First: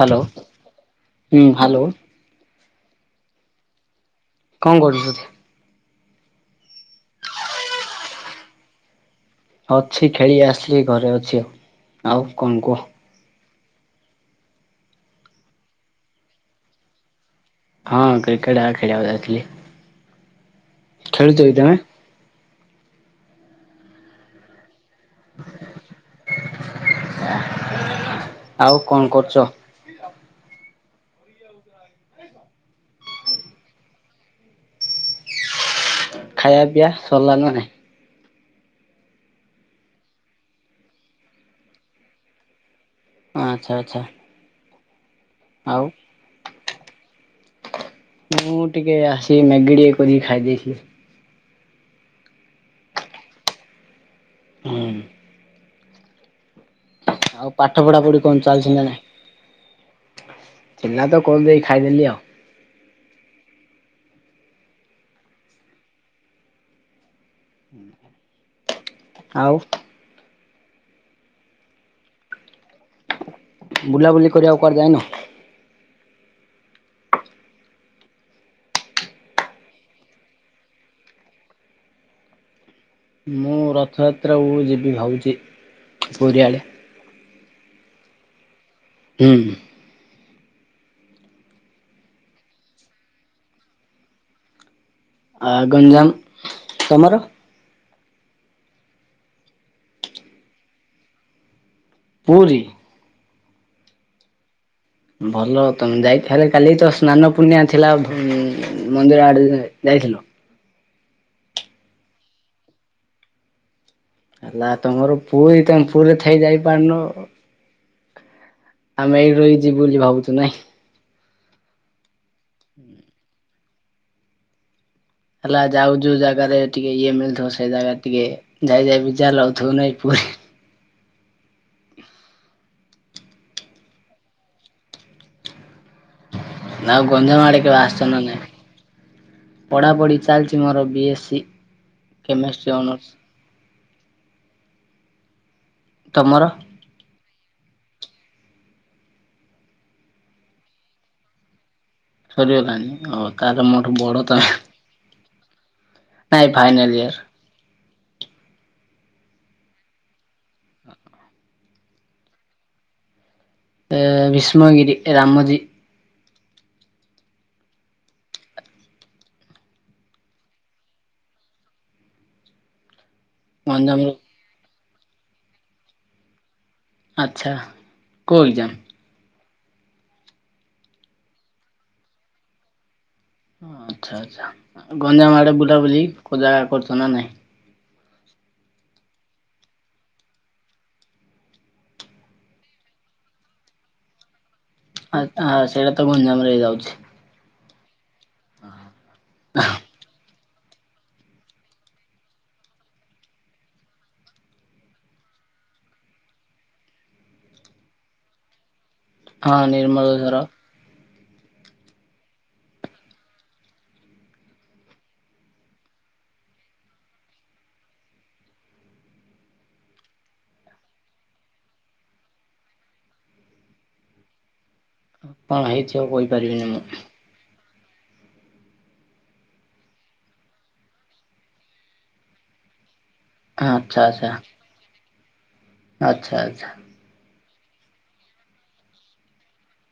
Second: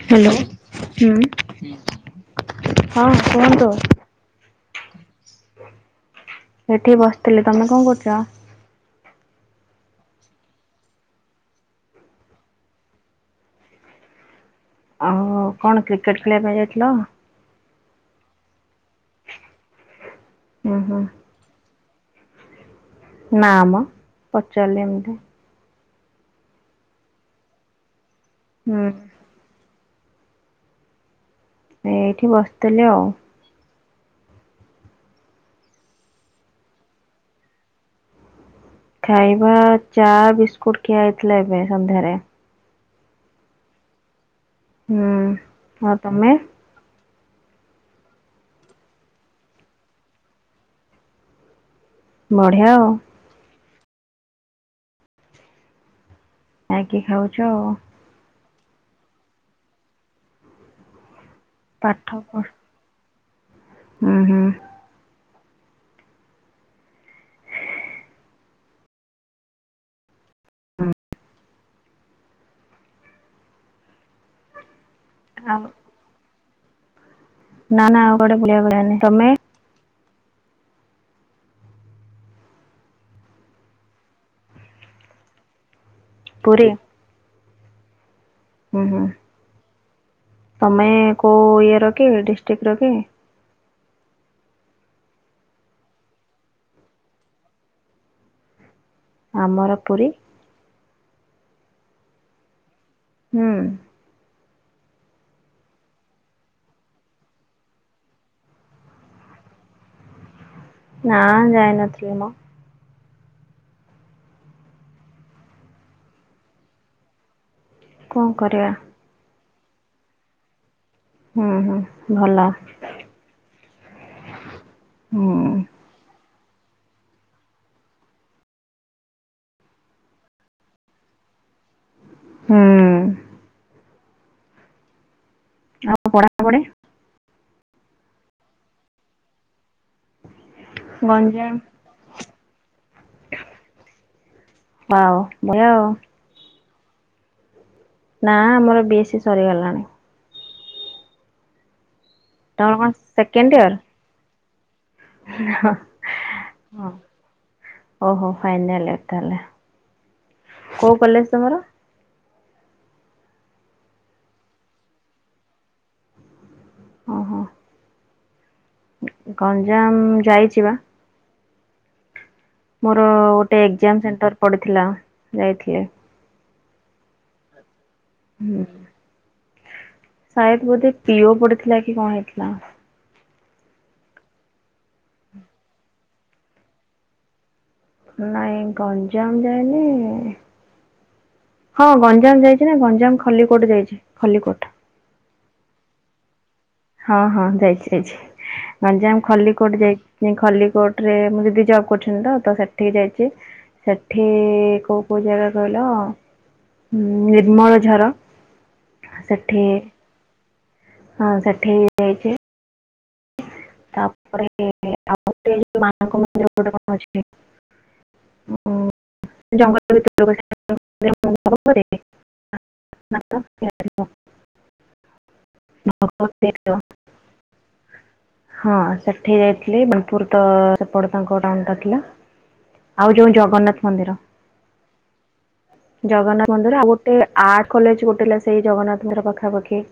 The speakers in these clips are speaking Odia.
ହାଲୋ ହ୍ୟାଲୋ ହୁଁ। ହୁଁ ହାଲୋ। ହଁ କୁହନ୍ତୁ। କଣ କରୁଚନ୍ତି? ସେଠି ବସିଥିଲି ତମେ କଣ କରୁଚ? ଅଛି ଖେଳି ଆସିଥିଲି ଘରେ ଅଛି ଆଉ କଣ କୁଅ? ଆଉ କଣ କ୍ରିକେଟ ଖେଳିବା ପାଇଁ ଯାଇଥିଲ? ହଁ କ୍ରିକେଟ୍ ଆଗ ଖେଳିବାକୁ ଯାଇଥିଲି। ହୁଁ ହୁଁ। ଖେଳୁଚ କି ତମେ? ନାମ ପଚାରିଲି ଏମିତି। ଆଉ ହୁଁ। କଣ କରୁଚ? ଏଇଠି ବସିଥିଲି ଆଉ। ଖାଇବା ପିଇବା ସରିଲା ନା ନାହିଁ? ଖାଇବା ଚା, ବିସ୍କୁଟ ଖିଆ ହେଇଥିଲା ଏବେ ସନ୍ଧ୍ୟାରେ। ଆଚ୍ଛା ଆଚ୍ଛା। ହୁଁ ଆଉ ତମେ? ମୁଁ ଟିକେ ଆସିକି ମ୍ୟାଗି ଟିକେ କରିକି ଖାଇଦେଇଥିଲି। ବଢିଆ ଆଉ। ହୁଁ। ମ୍ୟାଗି ଖାଉ ଆଉ ପାଠ ପଢା ପଢି କଣ ଚାଲିଥିଲା ନା ଥିଲା ତ କଣ ଦେଇ ପାଠକ। ହୁଁ ହୁଁ। ଆଉ। ହଁ। ବୁଲାବୁଲି କରିବାକୁ କଡ଼ ଯାଏନ? ହଉ। ନା ନା ଆଉ ଗୋଟେ ବୁଳିଆ ଭଳିଆ ନଁ ତମେ? ମୁଁ ରଥଯାତ୍ରାକୁ ଯିବି ଭାବୁଛି ପୁରୀଆଡ଼େ। ପୁରୀ? ହୁଁ ହୁଁ ତମେ କୋଉ ଇଏ ର କି ଡିଷ୍ଟ୍ରିକ୍ଟ ର କି? ଆ ଗଞ୍ଜାମ ତମର? ଆମର ପୁରୀ। ପୁରୀ! ହୁଁ। ଭଲ ତମେ ଯାଇ ହେଲେ କାଲି ତ ସ୍ନାନ ପୁର୍ଣ୍ଣିଆ ଥିଲା ମନ୍ଦିର ଆଡେ ଯାଇଥିଲ? ନାଁ ଜାଇନଥିଲମୋ। ହେଲା ତମର ପୁରୀ ତମେ ପୁରୀରେ ଥାଇ ଯାଇ ପାରୁନ। କଣ କରିବା। ଆମେ ଏଇଠି ରହିକି ଯିବୁ ବୋଲି ଭାବୁଛୁ ନାଇଁ। ହୁଁ ହୁଁ ଭଲ ହୁଁ। ହେଲା ଯାଉ ଯୋଉ ଜାଗାରେ ଟିକେ ଇଏ ମିଳିଥିବ ସେ ଜାଗାରେ ଟିକେ ଯାଇ ଯାଇ ବି ଯା ଲଉଥିବ ନାଇଁ ପୁରୀ ହୁଁ। ଆଉ [unintelligible] ନାଁ ଗୋଞଧଳମାିକ ଆସ ନନେ ପଢ଼ାପଢ଼ି ଚାଲିଛି ମୋର B S C chemistry honours. ବା ମୁୟଉ। ତମର? ନା ଆମର ବି ଏ ସି ସରିଗଲାଣି। ତମର ସରିଗଲାଣି କଣ ଆଉ ସେକେଣ୍ଡ ତାର ଇୟର ମୋଠୁ ବଡ ତ ହଁ। ନାଇଁ ଫାଇନାଲ ଇୟର। ଓହୋ ଫାଇନାଲ ତାହଲେ କୋଉ କଲେଜ ତମର? ବିଷ୍ମଗିରି ରାାମଜଜି। ଓଁ ହୋ। ଗଞ୍ଜାମ ଯାଇଛି ବା। ମୋର ଗୋଟେ ଏକ୍ଜାମ ଗଞ୍ଜାମର ସେଣ୍ଟର ପଡିଥିଲା ଯାଇଥିଲି ଆଉ। ଆଚ୍ଛା କେଉଁ ଏଗ୍ଜାମ? ସାଏଦ ବୋଧେ ପିଅ ପଡିଥିଲା କି କଣ ହେଇଥିଲା। ଆଚ୍ଛା ଆଚ୍ଛା ଗଞ୍ଜାମ ଆଡେ ବୁଲା ବୁଲିୋଉ ଜାଗା କରୁଛ ନା ନାଇଁ। ନାଇଁ ଗଞ୍ଜାମ ଯାନି। ହଁ ଗଞ୍ଜାମ ଯାଇଛି ନା ଗଞ୍ଜାମ ଖଲିକୋଟ ଯାଇଛି ଖଲିକୋଟ। ସେଇଟା ତ ଗଞ୍ଜାମରେ ହେଇଯାଉଛି। ହଁ ହଁ ଯାଇଛି ଯାଇଛି ଗଞ୍ଜାମ ଖଲ କୋଟ ଯାଇ ଖଲଲ କୋର୍ଟରେ ମୁଁ ଯଦି ଜବ୍ କରୁଛନ୍ତି ତ ତ ସେଠିକି ଯାଇଛି ସେଠି କେଉଁ କେଉଁ ଜାଗା କହିଲ? ହୁଁ ନିର୍ମଳ ଝର। ହଁ ସେଠି ନିର୍ମଳଝର ହଁ ସେଠେ ଯଛ। ତାପରେ ଆ ମାଙ୍କ ମନ୍ଦିର ଗୋଟେ କଣ ଅଛି। ଜଙ୍ଗଲ ଭିତ [unintelligible] କଣ ହେଇଥିବ ମୁଁ କହିପାରିବିନି ମୁଁ। ହଁ ସେଠି ଯାଇଥିଲି ବାଣପୁର୍ ତ ସେପଟ ତାଙ୍କ ଟାଉନ୍ ଟା ଥିଲା। ଆଉ ଯୋଉ ଜଗନ୍ନାଥ ଆଚ୍ଛା ମନ୍ଦିର ଆଚ୍ଛା। ଆଚ୍ଛା ଜଗନ୍ନାଥ ଆଚ୍ଛା ମନ୍ଦିର ଆଉ [unintelligible] ଆର୍ଟ କଲେଜ୍ ଗୋଟେ ହେଲା ସେଇ ଜଗନ୍ନାଥଙ୍କର ପାଖାପାଖି।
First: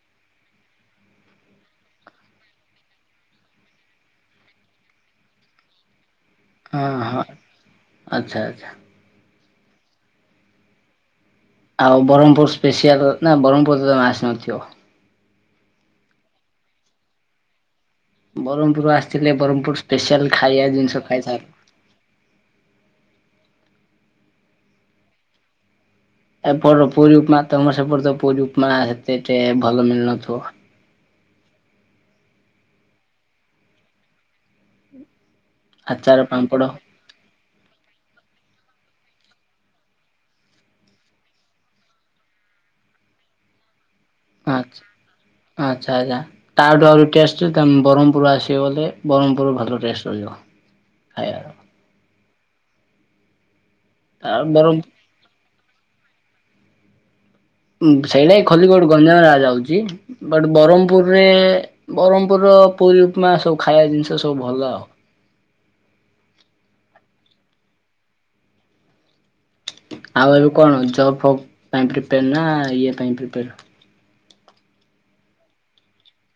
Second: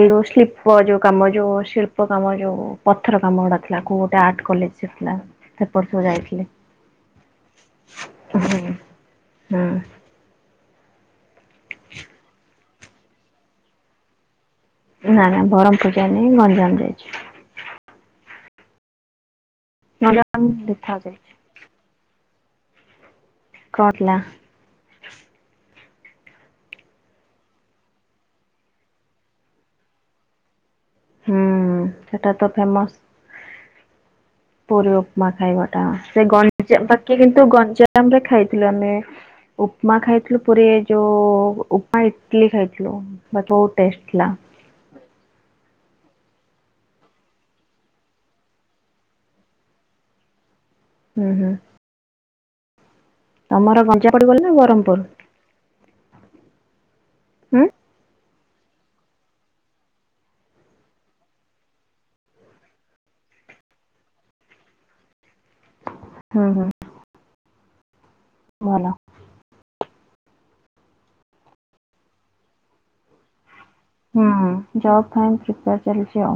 ଏଇ ଯୋଉ ଶିଳ୍ପ ଯୋଉ କାମ ଯୋଉ ଶିଳ୍ପ କାମ ଯୋଉ ପଥର କାମ ଗୁଡ଼ା ଥିଲା କୋଉ ଗୋଟେ ଆର୍ଟ କଲେଜ୍। ଥିଲା ସେପଟ ସବୁ ଯାଇଥିଲେ। ହଁ ହଁ ଆଚ୍ଛା ଆଚ୍ଛା। ହଁ। ଆଉ ବରଂପୁର୍ ସ୍ପେସିଆଲ [unintelligible] ବରଂପୁର୍ ତମେ ଆସିନଥିବ। ନା ନା ବରଂପୁର୍ ଯାଇନି ଗଞ୍ଜାମ ଯାଇଛି। ବରଂପୁର୍ ଆସିଥିଲେ ବରଂପୁର୍ ସ୍ପେଶାଲ୍ ଗଞ୍ଜାମ ଖାଇବା ଦିଥର ଜିନିଷ ଯାଇଛି। ଖାଇଥା ଗଲା। ଏପଟ ର ପୁରୀ ଉପମା ତମର ସେପଟ ତ ପୁରୀ ଉପମା ହେତେ ଟେ ଭଲ ମିଳୁନଥିବ। ହୁଁ ସେଟା ତ ଫେମସ୍। ପୁରୀ ଉପମା ଖାଇବା ଟା ଆଚାର ସେ ପାମ୍ପଡ଼ ଗଞ୍ଜାମ ପାଖେ କିନ୍ତୁ ଗଞ୍ଜାମ ରେ ଖାଇଥିଲୁ ଆମେ। ଉପୁମା ଖାଇଥିଲୁ ପୁରୀ ଯୋଉ ଉପୁମା ଇଟିଲି ଖାଇଥିଲୁ। ବହୁତ୍ ଟେଷ୍ଟ୍ ଥିଲା। ଆଚ୍ଛା ଆଚ୍ଛା ଆଚ୍ଛା। ତାଠୁ ଆହୁରି ଟେଷ୍ଟ୍ ବ୍ରହ୍ମପୁର ଆସିବ ଗଲେ ବ୍ରହ୍ମପୁର ଭଲ ଟେଷ୍ଟ୍ ରହିବ। ହୁଁ ଖାଇବା ହୁଁ। ତମର [unintelligible] ନା ଆଉ ବ୍ରହ୍ମ ବ୍ରହ୍ମପୁର? ହୁଁ। ସେଇନାଗି ଖଲ୍ଲିକୋଟ୍ ଗଞ୍ଜାମ ଯାଉଚି। ବଟ୍ ବ୍ରହ୍ମପୁରରେ ବ୍ରହ୍ମପୁର ର ପୁରୀ ଉପମା ସବୁ ଖାଇବା ଜିନିଷ ସବୁ ଭଲ ଆଉ। ହୁଁ ହୁଁ। ଭଲ ଆଉ ଏବେ କଣ ଜବ୍ ଫବ୍ ପାଇଁ ପ୍ରିପାଏରେ ନା ଇଏ ପାଇଁ ପ୍ରିପାଏରେ? ହୁଁ ଜବ୍ ପାଇଁ ପ୍ରିପେୟାର ଚାଲିଛି ଆଉ।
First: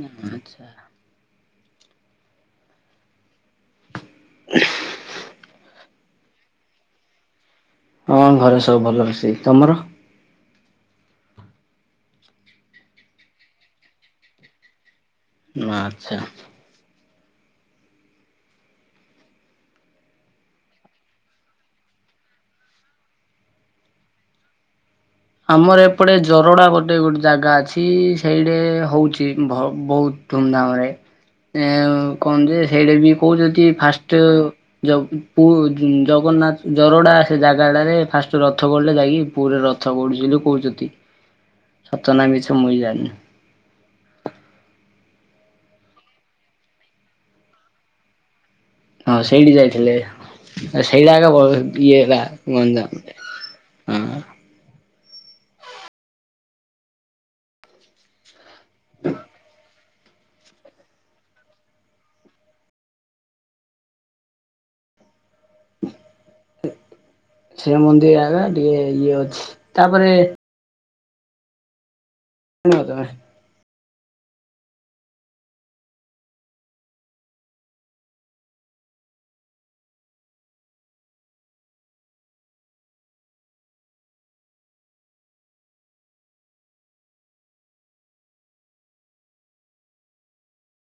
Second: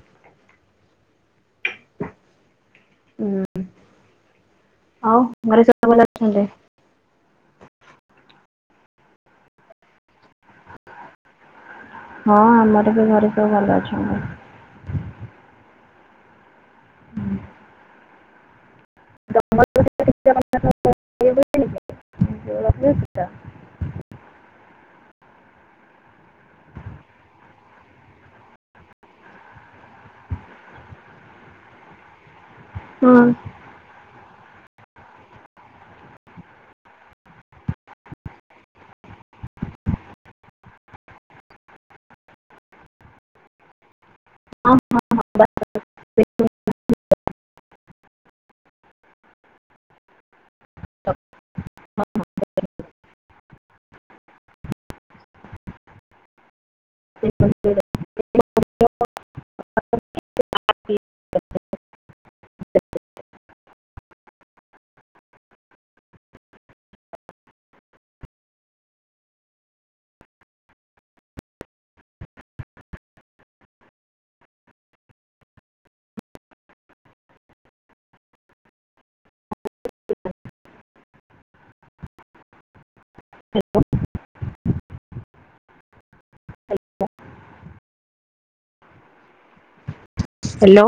ହୁଁ ଆଚ୍ଛା। ହୁଁ ଆଉ ଘରେ ସବୁ [unintelligible] ଅଛନ୍ତି। ହଁ ଘରେ ସବୁ ଭଲ ଅଛି ତମର? ହଁ ଆମର ବି ଘରେ ସବୁ ଭଲ ଅଛନ୍ତି। ଆଚ୍ଛା। ହୁଁ। [unintelligible] [unintelligible] ଆମର ଏପଟେ ଜରଡ଼ା ଗୋଟେ ଗୋଟେ ଜାଗା ଅଛି ସେଇଟେ ହଉଛି ଭ ବହୁତ୍ ଧୁମଧାମ୍ ରେ ଯେ କୁହନ୍ତି ସେଇଟା ବି କହୁଚନ୍ତି ଫାଷ୍ଟ୍ ଜ ପୁ ଜଗନ୍ନାଥ ଜରଡା ସେ ଜାଗାଟା ରେ ଫାଷ୍ଟ୍ ରଥ ଗଡି଼ଲେ ଯାଇକି ପୁରୀରେ ର ରଥ ଗଡୁ଼ଚି ବୋଲି କହୁଛନ୍ତି ସତ ନା ମିଛ ମୁଇଁ ଜାଣିନି। ହଁ ସେଇଠି ଯାଇଥିଲେ ସେଇଟା ଆଗ ଇଏ ହେଲା ଗଞ୍ଜାମ। ହୁଁ। [unintelligible] [inaudible] ହ ସେ ମନ୍ଦିର ଆଗା ଟିକେ ଇଏ ଅଛି ତାପରେ [unintelligible] [unintelligible] ହାଲୋ।